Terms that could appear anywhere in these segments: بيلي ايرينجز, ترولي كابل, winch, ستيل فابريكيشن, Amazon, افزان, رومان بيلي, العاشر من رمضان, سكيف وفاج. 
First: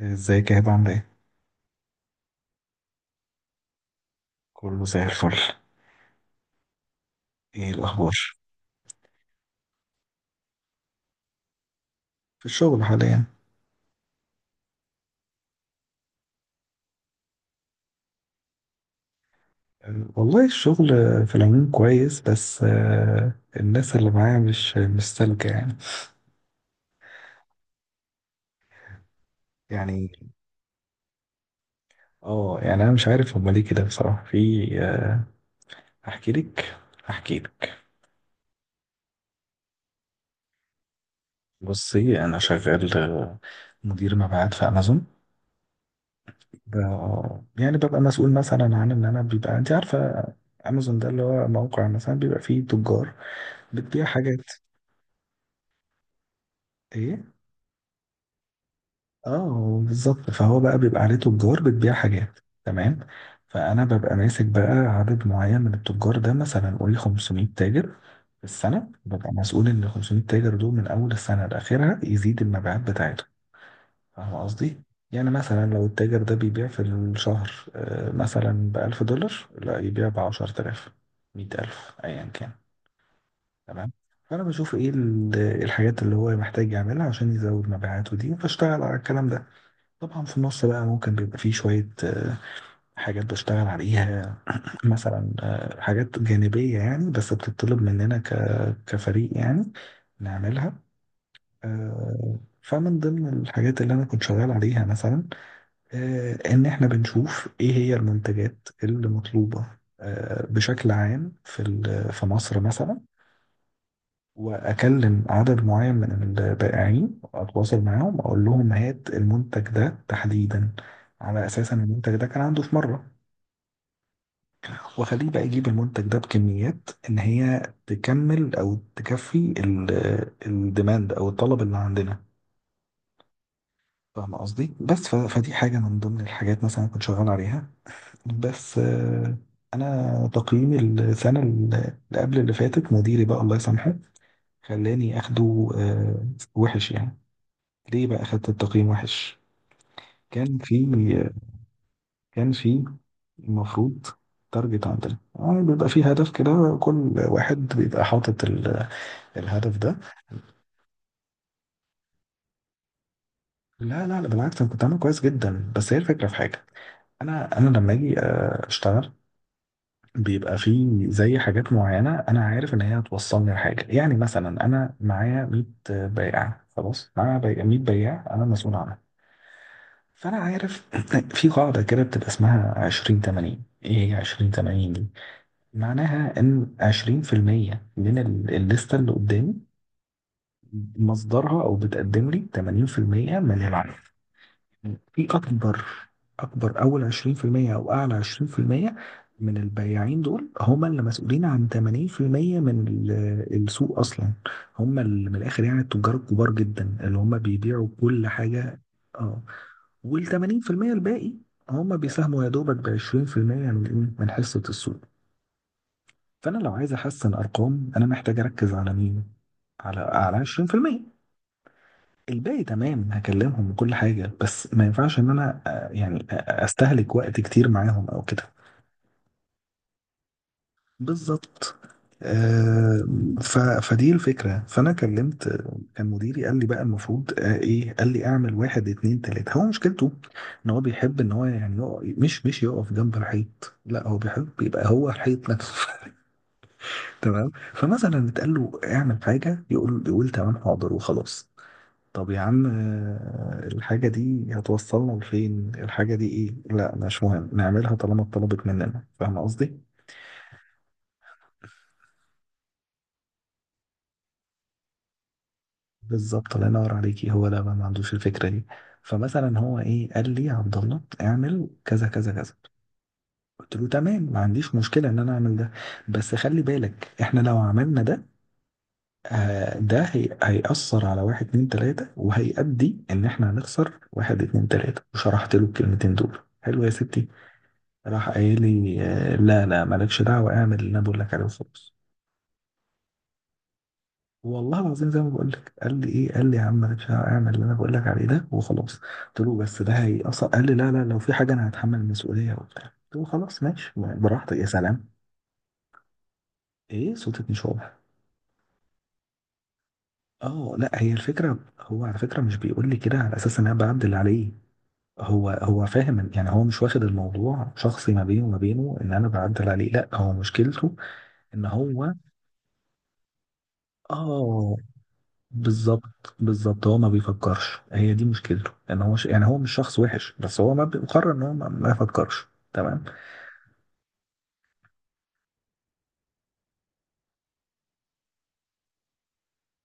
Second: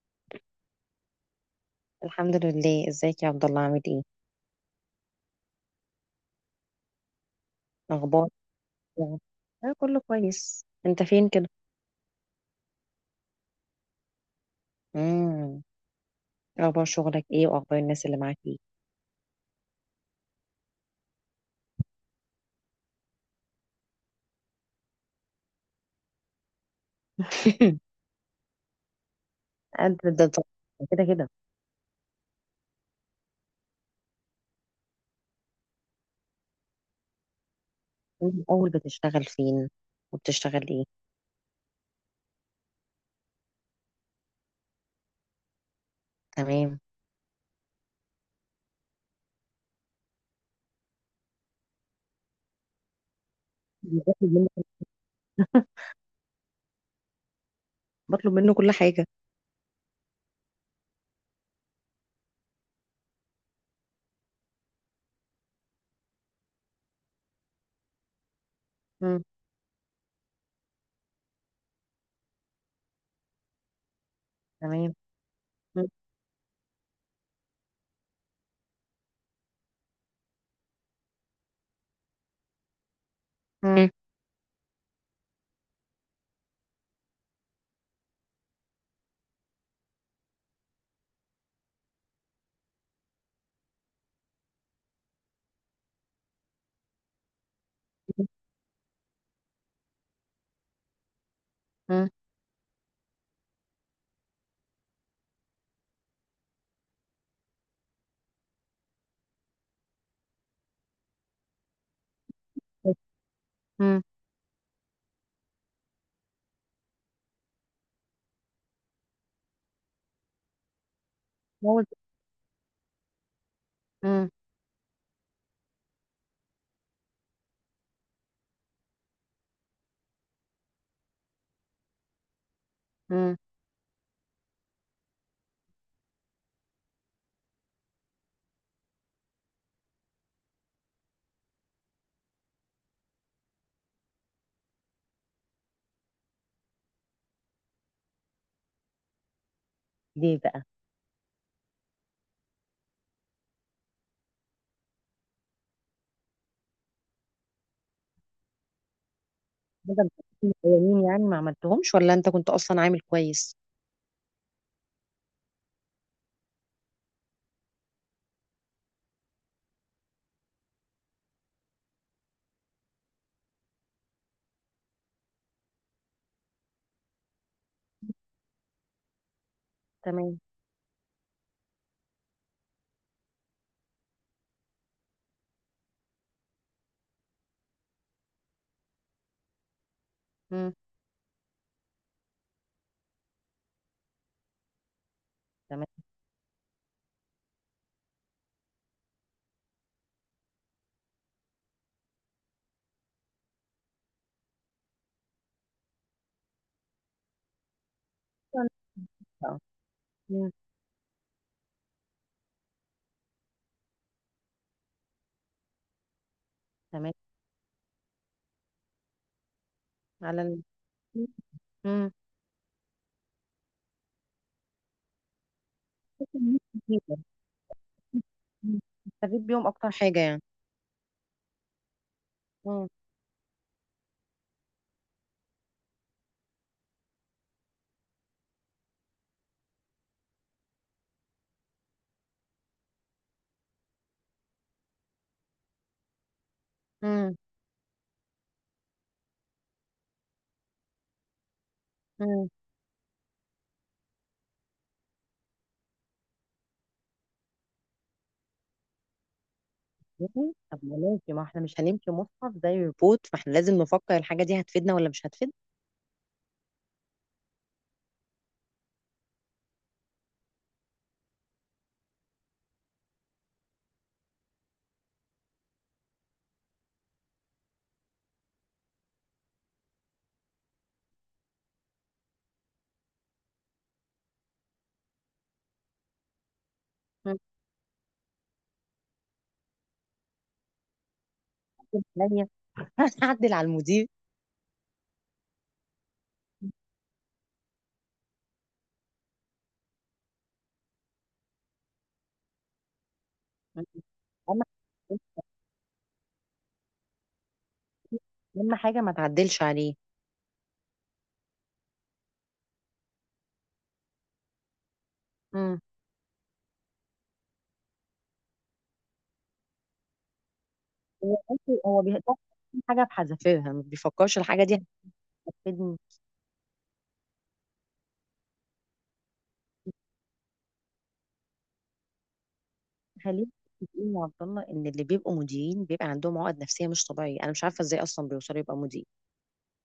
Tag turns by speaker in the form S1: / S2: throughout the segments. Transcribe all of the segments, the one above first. S1: ازيك يا هبة عاملة ايه؟
S2: الحمد لله. ازيك يا عبد الله، عامل ايه؟
S1: كله زي الفل. ايه الأخبار؟
S2: اخبار، اه كله كويس. انت فين كده؟
S1: في الشغل حاليا.
S2: امم اخبار شغلك ايه، واخبار الناس اللي معاك ايه؟
S1: والله الشغل في العموم كويس، بس الناس اللي معايا مش سالكة
S2: قد
S1: يعني
S2: ده طبعاً. كده كده.
S1: اه يعني أنا مش عارف هما ليه كده بصراحة، في أحكي لك أحكي لك.
S2: من اول بتشتغل فين، وبتشتغل ايه؟
S1: بصي أنا شغال مدير مبيعات في أمازون.
S2: تمام.
S1: يعني ببقى مسؤول مثلا عن إن أنا بيبقى، أنت عارفة أمازون ده اللي هو موقع مثلا بيبقى فيه تجار بتبيع
S2: بطلب
S1: حاجات.
S2: منه.
S1: ايه،
S2: بطلب منه كل حاجه.
S1: اه بالظبط، فهو بقى بيبقى عليه تجار بتبيع حاجات، تمام. فانا ببقى ماسك بقى عدد معين من التجار ده، مثلا قولي 500 تاجر في السنه،
S2: امم
S1: ببقى مسؤول ان ال 500 تاجر دول من اول السنه لاخرها يزيد المبيعات بتاعته، فاهم قصدي؟
S2: تمام.
S1: يعني مثلا لو
S2: مم.
S1: التاجر ده بيبيع في الشهر مثلا ب 1000 دولار، لا يبيع ب 10000، 100000، ايا كان،
S2: مم.
S1: تمام. فانا بشوف ايه الحاجات اللي هو محتاج يعملها عشان يزود مبيعاته دي، فاشتغل على الكلام ده. طبعا في النص بقى ممكن بيبقى فيه شوية حاجات بشتغل عليها. مثلا حاجات جانبية يعني، بس بتطلب مننا كفريق يعني نعملها.
S2: مم.
S1: فمن ضمن الحاجات اللي أنا كنت شغال عليها مثلا إن إحنا بنشوف إيه هي المنتجات اللي مطلوبة بشكل عام في في مصر مثلا.
S2: مم.
S1: واكلم عدد معين من البائعين واتواصل معاهم، اقول لهم هات المنتج ده تحديدا على اساس ان
S2: هو ده.
S1: المنتج ده كان عنده في مره،
S2: مم.
S1: واخليه بقى يجيب المنتج ده بكميات ان هي تكمل او تكفي الديماند او الطلب اللي عندنا،
S2: مم.
S1: فاهم قصدي؟ بس فدي حاجه من ضمن الحاجات مثلا كنت شغال عليها. بس انا تقييمي السنه اللي قبل اللي فاتت، مديري بقى الله يسامحه خلاني اخده وحش يعني. ليه بقى خدت التقييم وحش؟
S2: ليه
S1: كان
S2: بقى؟
S1: في كان في المفروض، تارجت عندنا، آه بيبقى في هدف كده، كل واحد بيبقى حاطط الهدف ده.
S2: بدل الاولين يعني ما عملتهمش، ولا انت كنت اصلا عامل كويس؟
S1: لا لا لا، بالعكس انا كنت عامل كويس جدا، بس هي الفكره في حاجه. انا لما اجي اشتغل، بيبقى في زي حاجات معينه انا عارف ان هي هتوصلني لحاجه. يعني مثلا انا معايا 100 بائع، خلاص معايا 100 بياع انا مسؤول عنهم. فانا
S2: تمام.
S1: عارف في قاعده كده بتبقى اسمها 20 80. ايه هي 20 80 دي؟ معناها ان 20% من الليسته اللي قدامي
S2: مم.
S1: مصدرها، او بتقدم لي 80% من العدد. في اكبر
S2: تمام.
S1: اكبر اول 20% او اعلى 20% من البياعين دول هم اللي مسؤولين عن 80% من السوق اصلا، هم اللي من الاخر يعني التجار الكبار جدا اللي هم بيبيعوا كل حاجه، اه. وال
S2: مم.
S1: 80% الباقي هم بيساهموا يا دوبك ب 20% من ايه، من حصة السوق. فانا لو عايز
S2: تمام.
S1: احسن ارقام انا محتاج اركز على مين؟ على
S2: على ال...
S1: 20%
S2: مم.
S1: الباقي، تمام، هكلمهم وكل حاجة. بس ما ينفعش ان انا يعني
S2: بحس إن هي
S1: استهلك
S2: مفيدة.
S1: وقت كتير معاهم او كده،
S2: مم. نستفيد بيهم اكتر حاجه يعني.
S1: بالظبط.
S2: مم.
S1: آه، فدي الفكرة. فأنا كلمت، كان مديري قال لي بقى المفروض إيه، قال لي أعمل واحد اتنين تلاتة. هو مشكلته إن هو بيحب إن هو يعني يقف، مش يقف جنب الحيط، لا هو بيحب يبقى هو الحيط نفسه.
S2: مم.
S1: تمام. فمثلا اتقال له اعمل حاجة، يقول تمام حاضر وخلاص. طب يا
S2: مم.
S1: عم الحاجة دي هتوصلنا لفين؟ الحاجة دي إيه؟ لا مش مهم نعملها طالما اتطلبت مننا، فاهم قصدي؟
S2: مم. طب ما ماشي، ما احنا مش هنمشي مصحف زي ريبوت، فاحنا لازم نفكر الحاجه دي هتفيدنا ولا مش هتفيدنا.
S1: بالظبط، الله ينور عليكي، هو ده بقى ما عندوش الفكره دي. فمثلا هو ايه، قال لي يا عبد الله اعمل كذا كذا كذا. قلت له تمام، ما عنديش مشكله ان انا اعمل ده، بس خلي بالك احنا لو عملنا ده آه ده هي هيأثر على واحد اتنين تلاته، وهيؤدي ان احنا هنخسر واحد اتنين تلاته، وشرحت له الكلمتين دول حلو يا ستي.
S2: مم.
S1: راح قايل لي آه لا لا مالكش دعوه، اعمل اللي انا بقول لك عليه وخلاص.
S2: هتعدل عليا، هتعدل على المدير.
S1: والله العظيم زي ما بقول لك، قال لي ايه، قال لي يا عم انا مش هعمل اللي انا بقول لك عليه ده وخلاص. قلت له بس ده هي اصلا، قال لي لا لا لو في حاجه انا هتحمل المسؤوليه وبتاع. قلت له خلاص
S2: مم.
S1: ماشي براحتك،
S2: اهم
S1: يا سلام. ايه صوتك مش واضح؟
S2: أهم حاجه ما تعدلش عليه.
S1: اه لا، هي الفكره، هو على فكره مش بيقول لي كده على اساس ان انا بعدل عليه. هو
S2: مم.
S1: هو فاهم يعني، هو مش واخد الموضوع شخصي ما بينه وما بينه ان انا بعدل عليه، لا هو مشكلته ان
S2: هو
S1: هو
S2: بيفكر في حاجه بحذافيرها، ما بيفكرش الحاجه
S1: اه.
S2: دي هتفيدني.
S1: بالظبط بالظبط هو ما بيفكرش، هي دي مشكلته، ان هو يعني هو مش شخص وحش، بس هو ما بيقرر ان هو ما, ما يفكرش، تمام.
S2: خلينا متفقين يا عبد الله ان اللي بيبقوا مديرين بيبقى عندهم عقد نفسيه مش طبيعيه، انا مش عارفه ازاي اصلا بيوصلوا يبقى مدير.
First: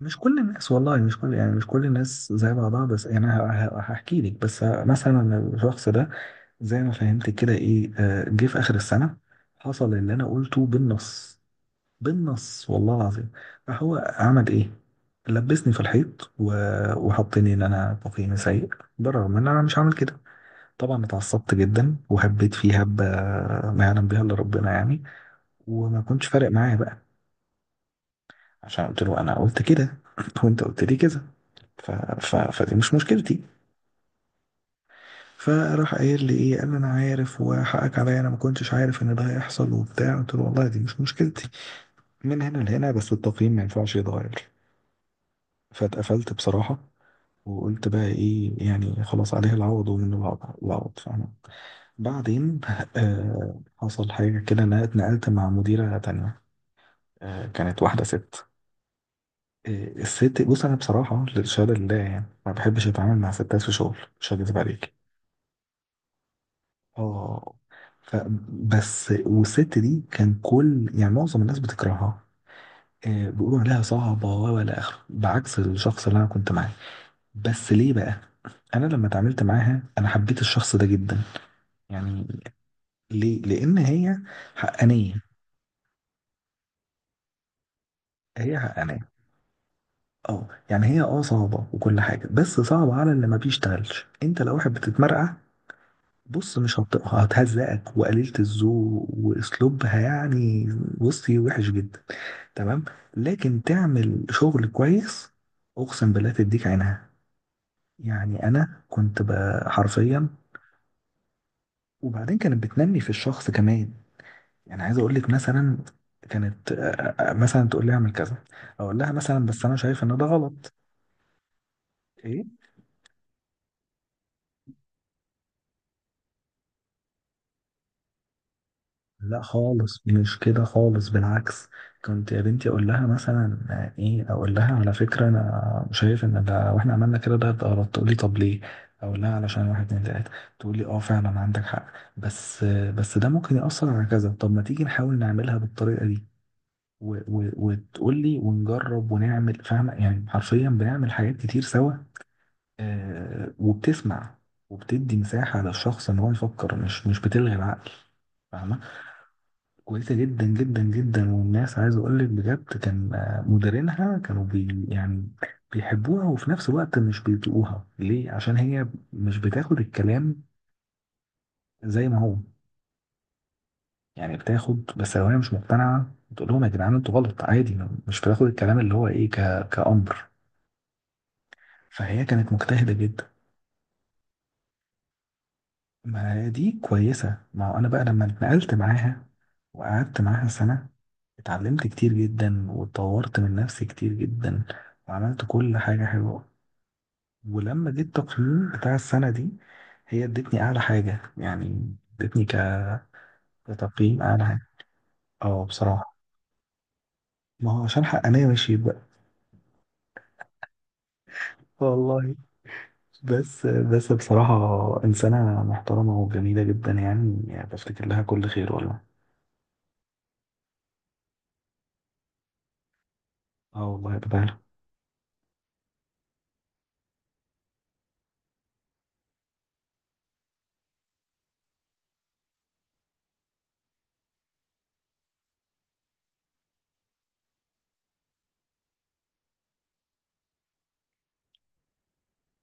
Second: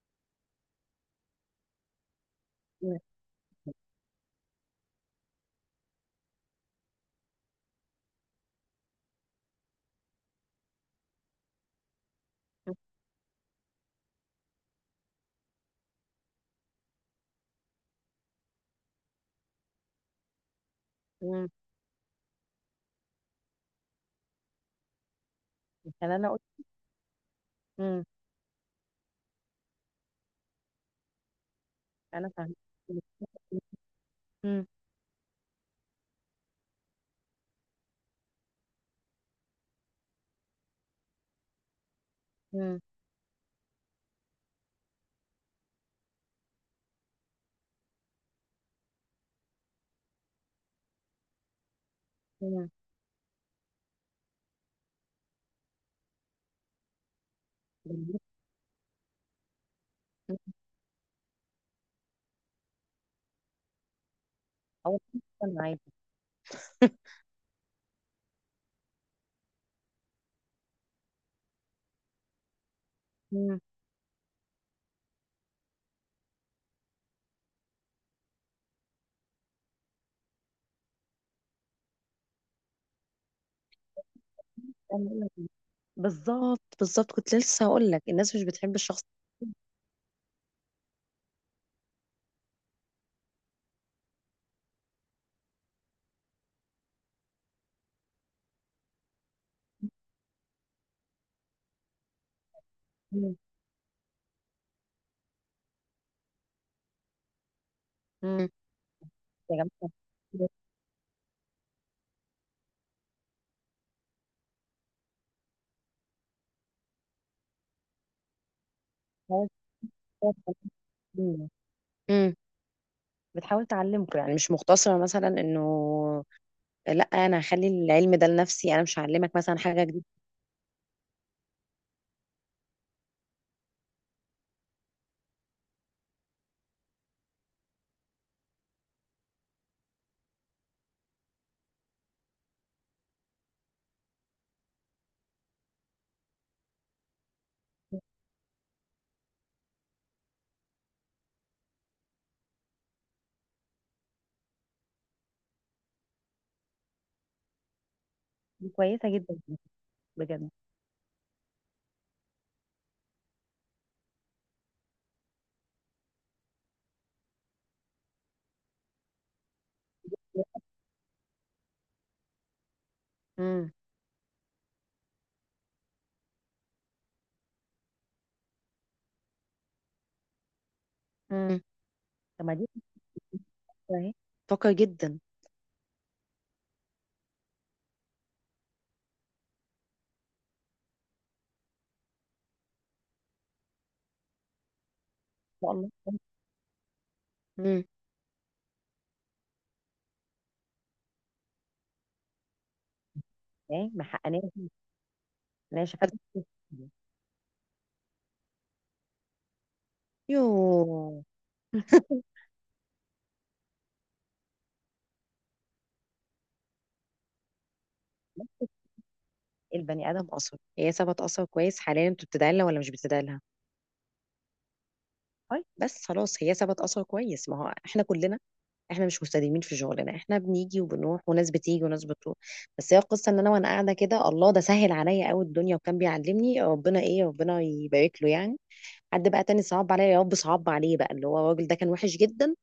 S1: مش كل الناس والله، مش كل يعني مش كل الناس زي بعضها. بس يعني انا هحكي لك. بس مثلا الشخص ده زي ما فهمت كده ايه، جه في اخر السنه حصل اللي انا قلته بالنص، بالنص والله العظيم. فهو عمل ايه؟ لبسني في الحيط وحطني ان انا تقييمي سيء، بالرغم ان انا مش عامل كده. طبعا
S2: امم
S1: اتعصبت جدا وهبيت فيه هبة ما يعلم بها الا ربنا يعني، وما
S2: يعني
S1: كنتش
S2: انا قلت.
S1: فارق معايا بقى
S2: امم
S1: عشان قلت له انا قلت كده وانت قلت لي كده، ف...
S2: انا فاهمه.
S1: فدي مش مشكلتي.
S2: امم
S1: فراح قايل لي ايه، قال لي انا عارف وحقك عليا، انا ما كنتش عارف ان ده هيحصل وبتاع. قلت له والله دي مش مشكلتي، من هنا
S2: امم
S1: لهنا، بس التقييم ما ينفعش يتغير. فاتقفلت بصراحة، وقلت بقى ايه يعني، خلاص عليه العوض ومنه العوض، العوض، فاهمة. بعدين
S2: امم
S1: آه حصل حاجة كده، انا اتنقلت مع مديرة تانية. كانت واحدة ست. الست، بص أنا بصراحة للشهادة لله يعني ما بحبش أتعامل مع ستات في شغل، مش هكذب عليك.
S2: اول حاجة انا عادي.
S1: اه، ف بس والست دي كان كل يعني معظم الناس بتكرهها، بيقولوا
S2: امم
S1: عليها صعبة ولا آخره، بعكس الشخص اللي أنا كنت معاه. بس ليه بقى؟ أنا لما اتعاملت معاها أنا حبيت الشخص ده جدا يعني. ليه؟ لأن هي
S2: أنا
S1: حقانية.
S2: أقول لك. بالظبط بالظبط، كنت لسه هقول لك الناس مش
S1: هي
S2: بتحب الشخص.
S1: حقانية. اه يعني هي اه صعبة وكل حاجة، بس صعبة على اللي ما بيشتغلش. انت لو واحد بتتمرقع، بص مش هتهزقك، وقليلة الذوق واسلوبها يعني بصي وحش جدا، تمام.
S2: امم
S1: لكن تعمل شغل كويس، اقسم بالله تديك عينها يعني.
S2: امم
S1: انا كنت
S2: يا جماعه.
S1: حرفيا. وبعدين كانت بتنمي في الشخص كمان، يعني عايز اقول لك مثلا، كانت مثلا تقول لي اعمل كذا، اقول لها مثلا
S2: بتحاول
S1: بس انا شايف ان ده غلط،
S2: تعلمه. امم
S1: ايه
S2: بتحاول تعلمكم يعني، مش مقتصره مثلا انه لا انا هخلي العلم ده لنفسي، انا مش هعلمك
S1: لا
S2: مثلا حاجه
S1: خالص
S2: جديده.
S1: مش كده خالص، بالعكس. كنت يا بنتي اقول لها مثلا ايه، اقول لها على فكره انا شايف ان ده، واحنا عملنا كده ده غلط، تقول لي طب ليه؟ اقول لها علشان واحد اتنين تلاته، تقول لي اه فعلا عندك حق، بس بس ده ممكن ياثر على كذا، طب ما تيجي نحاول نعملها بالطريقه دي، و و وتقول لي، ونجرب ونعمل، فاهمه؟ يعني حرفيا بنعمل حاجات كتير سوا. آه، وبتسمع، وبتدي مساحه للشخص ان هو يفكر، مش بتلغي العقل،
S2: دي
S1: فاهمه؟
S2: كويسه جدا.
S1: كويسة جدا
S2: بجد.
S1: جدا جدا، والناس عايز اقول لك بجد كان مديرينها كانوا بي يعني، بيحبوها وفي نفس الوقت مش بيطيقوها. ليه؟ عشان هي مش بتاخد الكلام زي ما هو
S2: امم
S1: يعني، بتاخد بس لو هي مش مقتنعة بتقول لهم يا جدعان انتوا غلط، عادي. مش بتاخد الكلام اللي هو ايه كأمر.
S2: امم
S1: فهي
S2: طب
S1: كانت
S2: ما دي
S1: مجتهدة جدا.
S2: فكرة اهي، فكر جدا ما
S1: ما هي دي كويسة، ما هو أنا بقى لما اتنقلت معاها وقعدت معاها سنة، اتعلمت كتير جدا واتطورت من نفسي كتير جدا، وعملت
S2: شاء
S1: كل
S2: الله.
S1: حاجة حلوة.
S2: امم
S1: ولما جيت التقييم بتاع السنة دي، هي ادتني أعلى حاجة يعني، ادتني
S2: ايه ما
S1: كتقييم
S2: حقناش.
S1: أعلى حاجة. اه
S2: انا شفت.
S1: بصراحة، ما هو عشان حقانية، ماشي بقى.
S2: يو.
S1: والله، بس بصراحة إنسانة محترمة وجميلة جدا يعني، يعني بفتكر لها كل خير والله.
S2: البني ادم اثر، هي سابت اثر كويس. حاليا انتوا بتدعي لها ولا مش بتدعي لها؟
S1: اه والله يا بدر،
S2: طيب، بس خلاص هي سابت اثر كويس. ما هو احنا كلنا، احنا مش مستديمين في شغلنا، احنا بنيجي وبنروح، وناس بتيجي وناس بتروح. بس هي القصه ان انا وانا قاعده كده، الله ده سهل عليا قوي الدنيا، وكان بيعلمني ربنا ايه، ربنا يبارك له يعني. حد بقى تاني صعب عليا يا رب، صعب عليه بقى اللي هو الراجل ده، كان وحش جدا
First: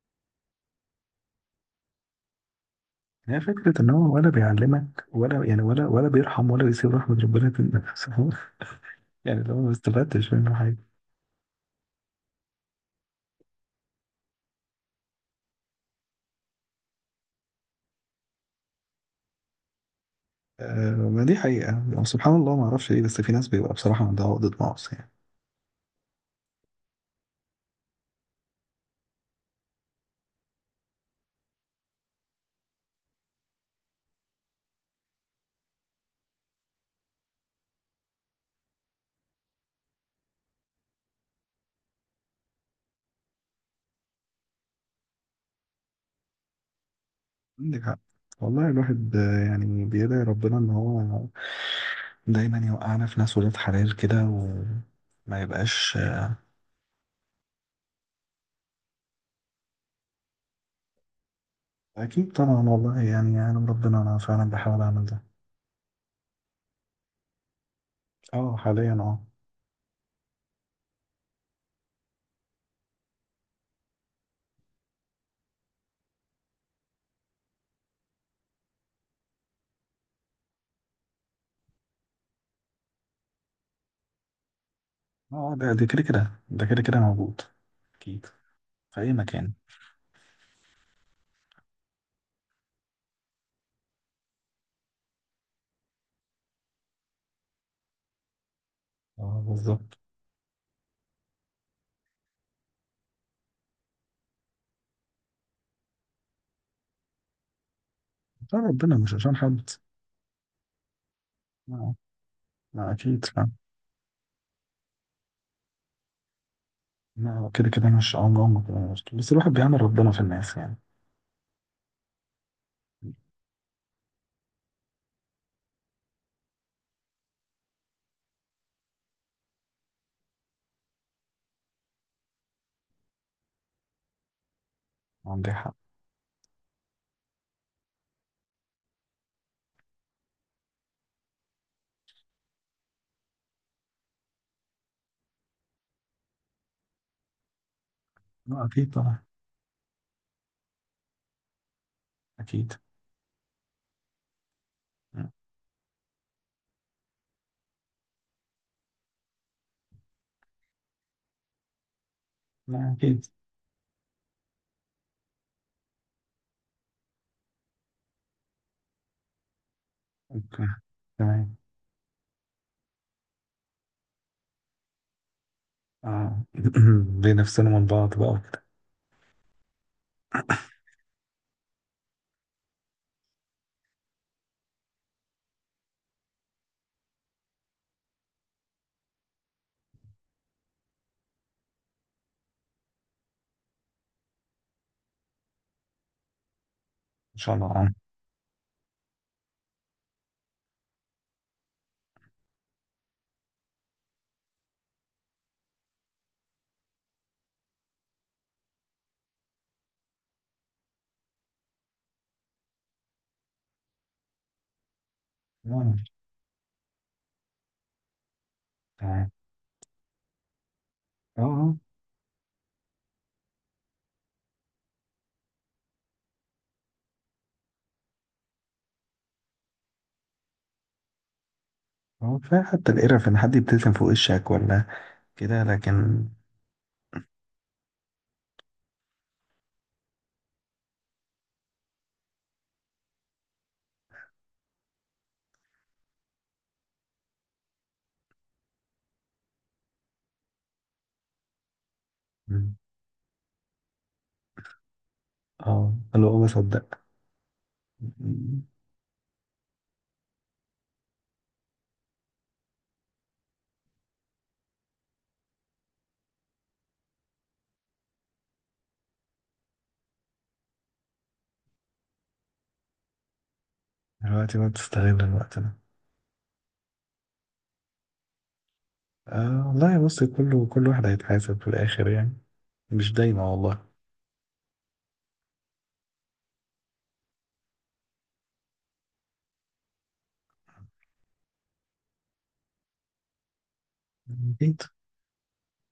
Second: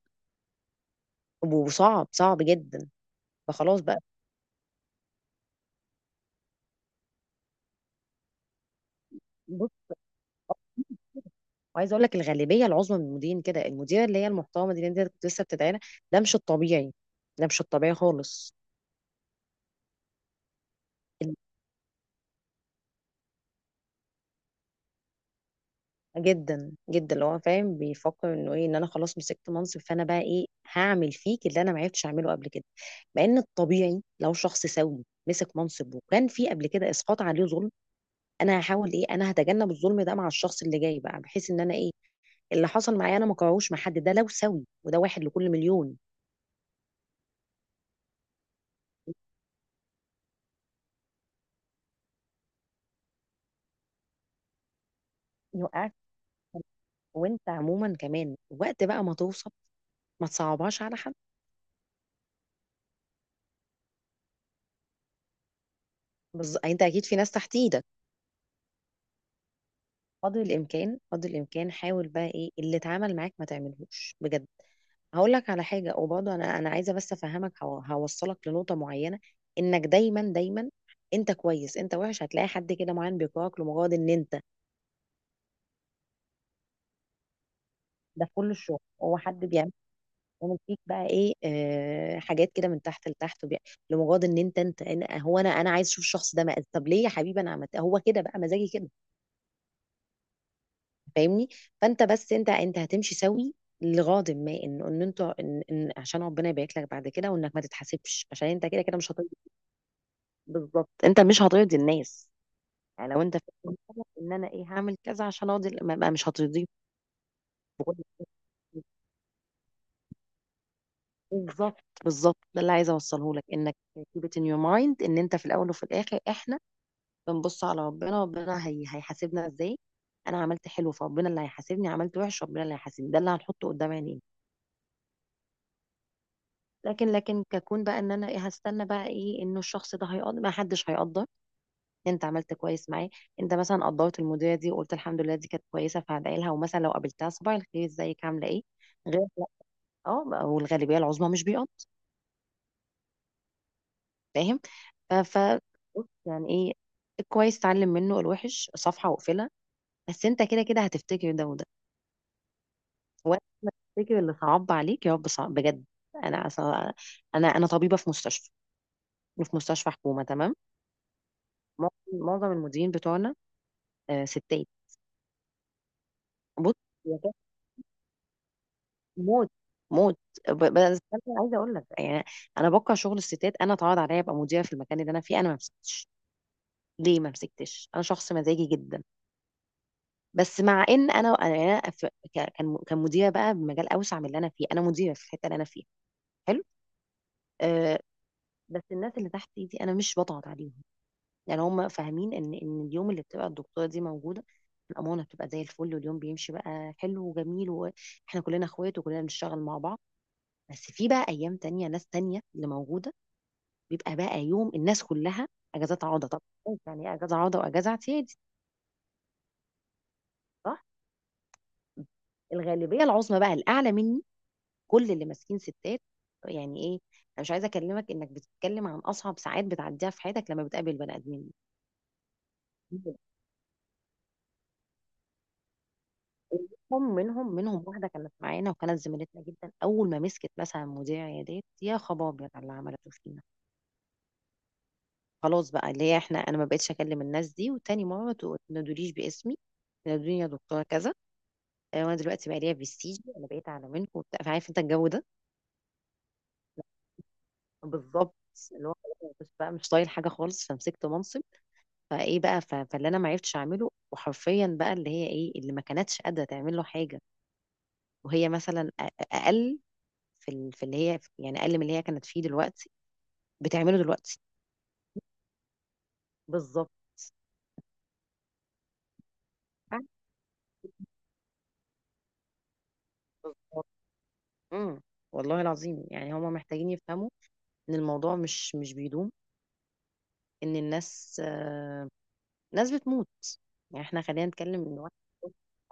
S2: وصعب صعب جدا.
S1: هي فكرة
S2: فخلاص
S1: إن
S2: بقى.
S1: هو ولا بيعلمك ولا يعني ولا بيرحم ولا بيسيب رحمة ربنا تنسى يعني لو ما استفدتش منه حاجة،
S2: وعايزه اقول لك الغالبيه العظمى من المديرين كده. المديره اللي هي المحترمه دي اللي انت كنت لسه بتدعينا، ده مش الطبيعي، ده مش الطبيعي خالص.
S1: آه ما دي حقيقة. يعني سبحان الله، ما أعرفش ليه بس في ناس بيبقى بصراحة عندها عقدة نقص يعني.
S2: جدا جدا، اللي هو فاهم بيفكر انه ايه، ان انا خلاص مسكت منصب، فانا بقى ايه، هعمل فيك اللي انا ما عرفتش اعمله قبل كده. مع ان الطبيعي لو شخص سوي مسك منصب، وكان في قبل كده اسقاط عليه ظلم، انا هحاول ايه، انا هتجنب الظلم ده مع الشخص اللي جاي بقى، بحيث ان انا ايه اللي حصل معايا انا ما كرهوش مع حد. ده لو سوي، وده واحد لكل مليون.
S1: عندك حق والله. الواحد يعني بيدعي ربنا إن هو دايما يوقعنا في ناس ولاد حلال كده، وما
S2: يوقعك.
S1: يبقاش
S2: وانت عموما كمان وقت بقى ما توصل، ما تصعبهاش على حد.
S1: أكيد طبعا، والله يعني يعلم ربنا أنا فعلا بحاول أعمل ده.
S2: بس انت اكيد في ناس تحت ايدك.
S1: أه حاليا، أه.
S2: قدر الامكان قدر الامكان، حاول بقى ايه اللي اتعامل معاك ما تعملهوش بجد. هقول لك على حاجه، وبرضه انا عايزه بس افهمك، هوصلك لنقطه معينه. انك دايما دايما انت كويس، انت وحش، هتلاقي حد كده معين بيكرهك لمجرد ان انت
S1: أه، ده كده كده ده كده كده موجود، أكيد،
S2: ده في كل الشغل.
S1: في أي
S2: هو حد
S1: مكان.
S2: بيعمل. بيعمل فيك بقى ايه، حاجات كده من تحت لتحت، لمجرد ان انت انت، أنا- هو انا انا عايز اشوف الشخص ده مقز. طب ليه يا حبيبي؟ انا عملت. هو كده بقى، مزاجي كده.
S1: اه بالظبط،
S2: فاهمني؟ فانت بس، انت هتمشي سوي. لغاض ما ان انتوا، إن عشان ربنا يبارك لك بعد كده، وانك ما تتحاسبش، عشان
S1: عشان
S2: انت كده
S1: ربنا
S2: كده مش
S1: مش
S2: هترضي.
S1: عشان حد.
S2: بالظبط، انت مش هترضي
S1: لا،
S2: الناس.
S1: لا
S2: يعني لو
S1: أكيد،
S2: انت
S1: فاهم.
S2: فاهم ان انا ايه، هعمل كذا عشان ارضي، مش هترضيه.
S1: لا هو كده كده مش عمري كده بس الواحد بيعمل ربنا في الناس يعني.
S2: بالظبط بالظبط، ده اللي عايزه اوصله لك، انك keep it in your mind، ان انت في الاول وفي الاخر احنا بنبص على ربنا. ربنا هيحاسبنا ازاي؟ انا عملت حلو، فربنا اللي هيحاسبني. عملت وحش، ربنا اللي هيحاسبني. ده اللي هنحطه قدام عينينا.
S1: عندي حق.
S2: لكن ككون بقى ان انا إيه، هستنى بقى ايه، انه الشخص ده هيقدر، ما حدش هيقدر إن انت عملت كويس معاه. انت مثلا قدرت المديره دي وقلت الحمد لله دي كانت كويسه، فهدعي لها. ومثلا لو قابلتها، صباح الخير ازيك عامله ايه،
S1: لا أكيد طبعا.
S2: غير لا. اه، والغالبيه العظمى مش بيقض.
S1: أكيد.
S2: فاهم. ف ف- بص يعني ايه، الكويس اتعلم منه، الوحش صفحه واقفلها. بس انت كده كده هتفتكر ده وده.
S1: لا أكيد.
S2: وقت ما تفتكر اللي صعب عليك يا رب صعب بجد. انا أصلاً- انا انا طبيبه في مستشفى، في مستشفى حكومه. تمام.
S1: أوكي، تمام.
S2: معظم معظم المديرين بتوعنا ستات.
S1: آه.
S2: بص. يا كانت
S1: بنفسنا من بعض بقى وكده.
S2: موت موت. بس انا عايزه اقول لك يعني انا بكره شغل الستات. انا اتعرض عليا ابقى مديره في المكان اللي انا فيه، انا ما مسكتش. ليه ما مسكتش؟ انا شخص مزاجي جدا. بس مع ان انا انا أنا في- ك- كان كان مديره بقى بمجال اوسع من اللي انا فيه. انا مديره في الحته اللي انا فيها. حلو.
S1: إن شاء الله. آه.
S2: أه. بس الناس اللي تحت دي انا مش بضغط عليهم. يعني هم فاهمين ان اليوم اللي بتبقى الدكتوره دي موجوده، الامانه بتبقى زي الفل، واليوم بيمشي بقى حلو وجميل، واحنا كلنا اخوات وكلنا بنشتغل مع بعض. بس في بقى ايام تانية ناس تانية اللي موجوده، بيبقى بقى يوم الناس كلها
S1: آه،
S2: اجازات عوضه. طب يعني ايه اجازه عوضه واجازه اعتيادي؟
S1: تمام.
S2: صح.
S1: آه آه.
S2: الغالبيه العظمى بقى الاعلى مني كل اللي ماسكين ستات. يعني ايه، انا مش عايزه اكلمك، انك بتتكلم عن اصعب ساعات بتعديها في حياتك لما بتقابل بني ادمين.
S1: كفاية حتى القرف إن حد يبتسم في وشك ولا كده، لكن.
S2: هم منهم واحده كانت معانا وكانت زميلتنا جدا، اول ما مسكت مثلا مذيع عيادات، يا خباب يا جدع اللي عملته فينا. خلاص بقى، اللي هي احنا انا ما بقتش اكلم الناس دي، وتاني ماما، ما تنادوليش باسمي، تنادوني يا دكتوره كذا، انا دلوقتي بقى ليا
S1: مم.
S2: برستيج، انا بقيت اعلى منكم وبتاع. فعارف انت الجو ده؟
S1: آه اللي هو بصدق.
S2: بالظبط.
S1: مم.
S2: اللي هو خلاص مش بقى مش طايل حاجه خالص، فمسكت منصب. فايه بقى، فاللي انا ما عرفتش اعمله وحرفيا بقى، اللي هي ايه اللي ما كانتش قادره تعمل له حاجه، وهي مثلا اقل، في اللي هي يعني اقل من اللي هي كانت فيه دلوقتي، بتعمله دلوقتي.
S1: دلوقتي بقى بتستغل الوقت ده.
S2: بالظبط
S1: آه والله، بص كله، كل واحد هيتحاسب في الآخر يعني. مش دايما
S2: بالظبط.
S1: والله.
S2: امم. والله العظيم يعني هما محتاجين يفهموا ان الموضوع مش بيدوم، ان الناس ناس بتموت. يعني احنا خلينا
S1: أكيد.
S2: نتكلم ان واحد،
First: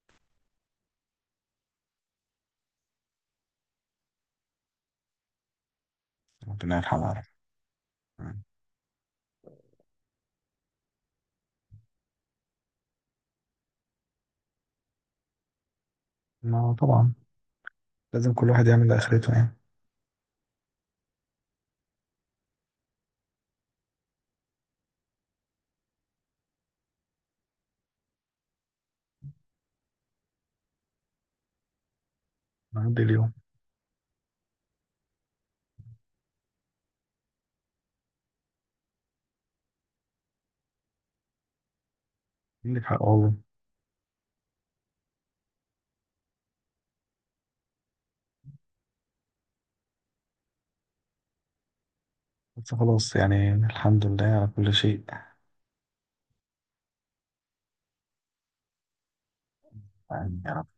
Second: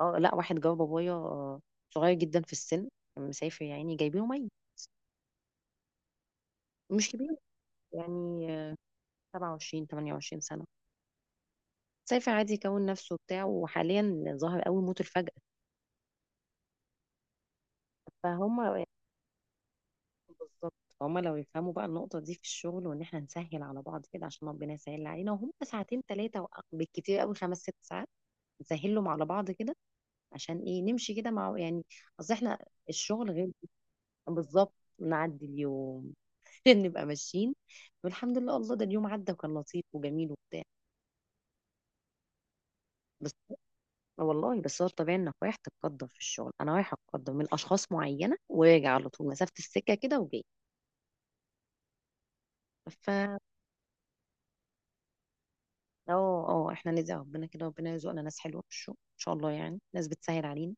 S2: اه لا، واحد جاب بابايا صغير جدا في السن، كان مسافر يا عيني جايبينه ميت.
S1: ربنا يرحمه
S2: مش
S1: يا
S2: كبير
S1: رب.
S2: يعني، 27 28 سنة. مسافر عادي يكون نفسه وبتاع، وحاليا ظاهر قوي موت الفجأة.
S1: ما طبعا لازم كل
S2: فهم.
S1: واحد يعمل لآخرته يعني.
S2: بالظبط. هما لو يفهموا بقى النقطة دي في الشغل، وإن إحنا نسهل على بعض كده عشان ربنا يسهل علينا. وهم ساعتين تلاتة، بالكتير قوي خمس ست ساعات، نسهلهم على بعض كده. عشان ايه، نمشي كده مع يعني اصل احنا
S1: نعدي
S2: الشغل
S1: اليوم.
S2: غير. بالظبط. نعدي اليوم. نبقى ماشيين، والحمد لله الله ده اليوم عدى وكان لطيف وجميل وبتاع.
S1: عندك حق
S2: بس
S1: والله.
S2: والله، بس هو الطبيعي انك رايح تتقدر في الشغل، انا رايحه اتقدر من اشخاص معينه، وراجع على طول مسافه السكه كده وجاي.
S1: بس
S2: ف
S1: خلاص
S2: اه،
S1: يعني الحمد لله على كل شيء.
S2: اه احنا نرزق ربنا كده، ربنا يرزقنا ناس حلوه في الشغل ان شاء الله، يعني ناس
S1: يعني
S2: بتسهل
S1: يا رب،
S2: علينا،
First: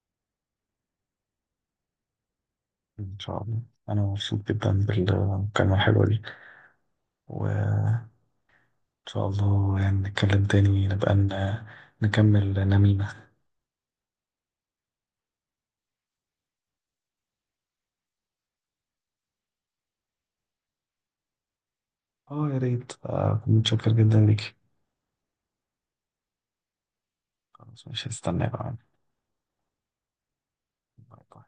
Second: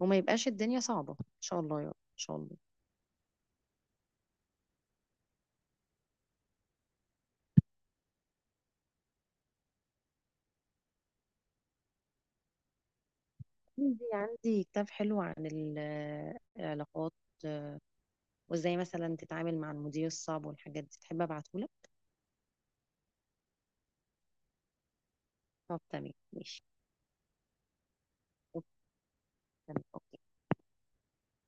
S2: وما يبقاش الدنيا صعبه ان شاء الله يا رب، ان شاء الله.
S1: إن شاء الله. أنا مبسوط جدا بالمكالمة الحلوة دي، وإن شاء الله يعني نتكلم تاني، نبقى نكمل نميمة.
S2: عندي كتاب حلو عن العلاقات، وازاي مثلا تتعامل مع المدير الصعب والحاجات دي. تحب ابعتهولك؟
S1: اه يا ريت كنت متشكر جدا ليك.
S2: طب تمام ماشي.
S1: خلاص مش هستناك
S2: اوكي.
S1: بقى.
S2: تمام.
S1: باي باي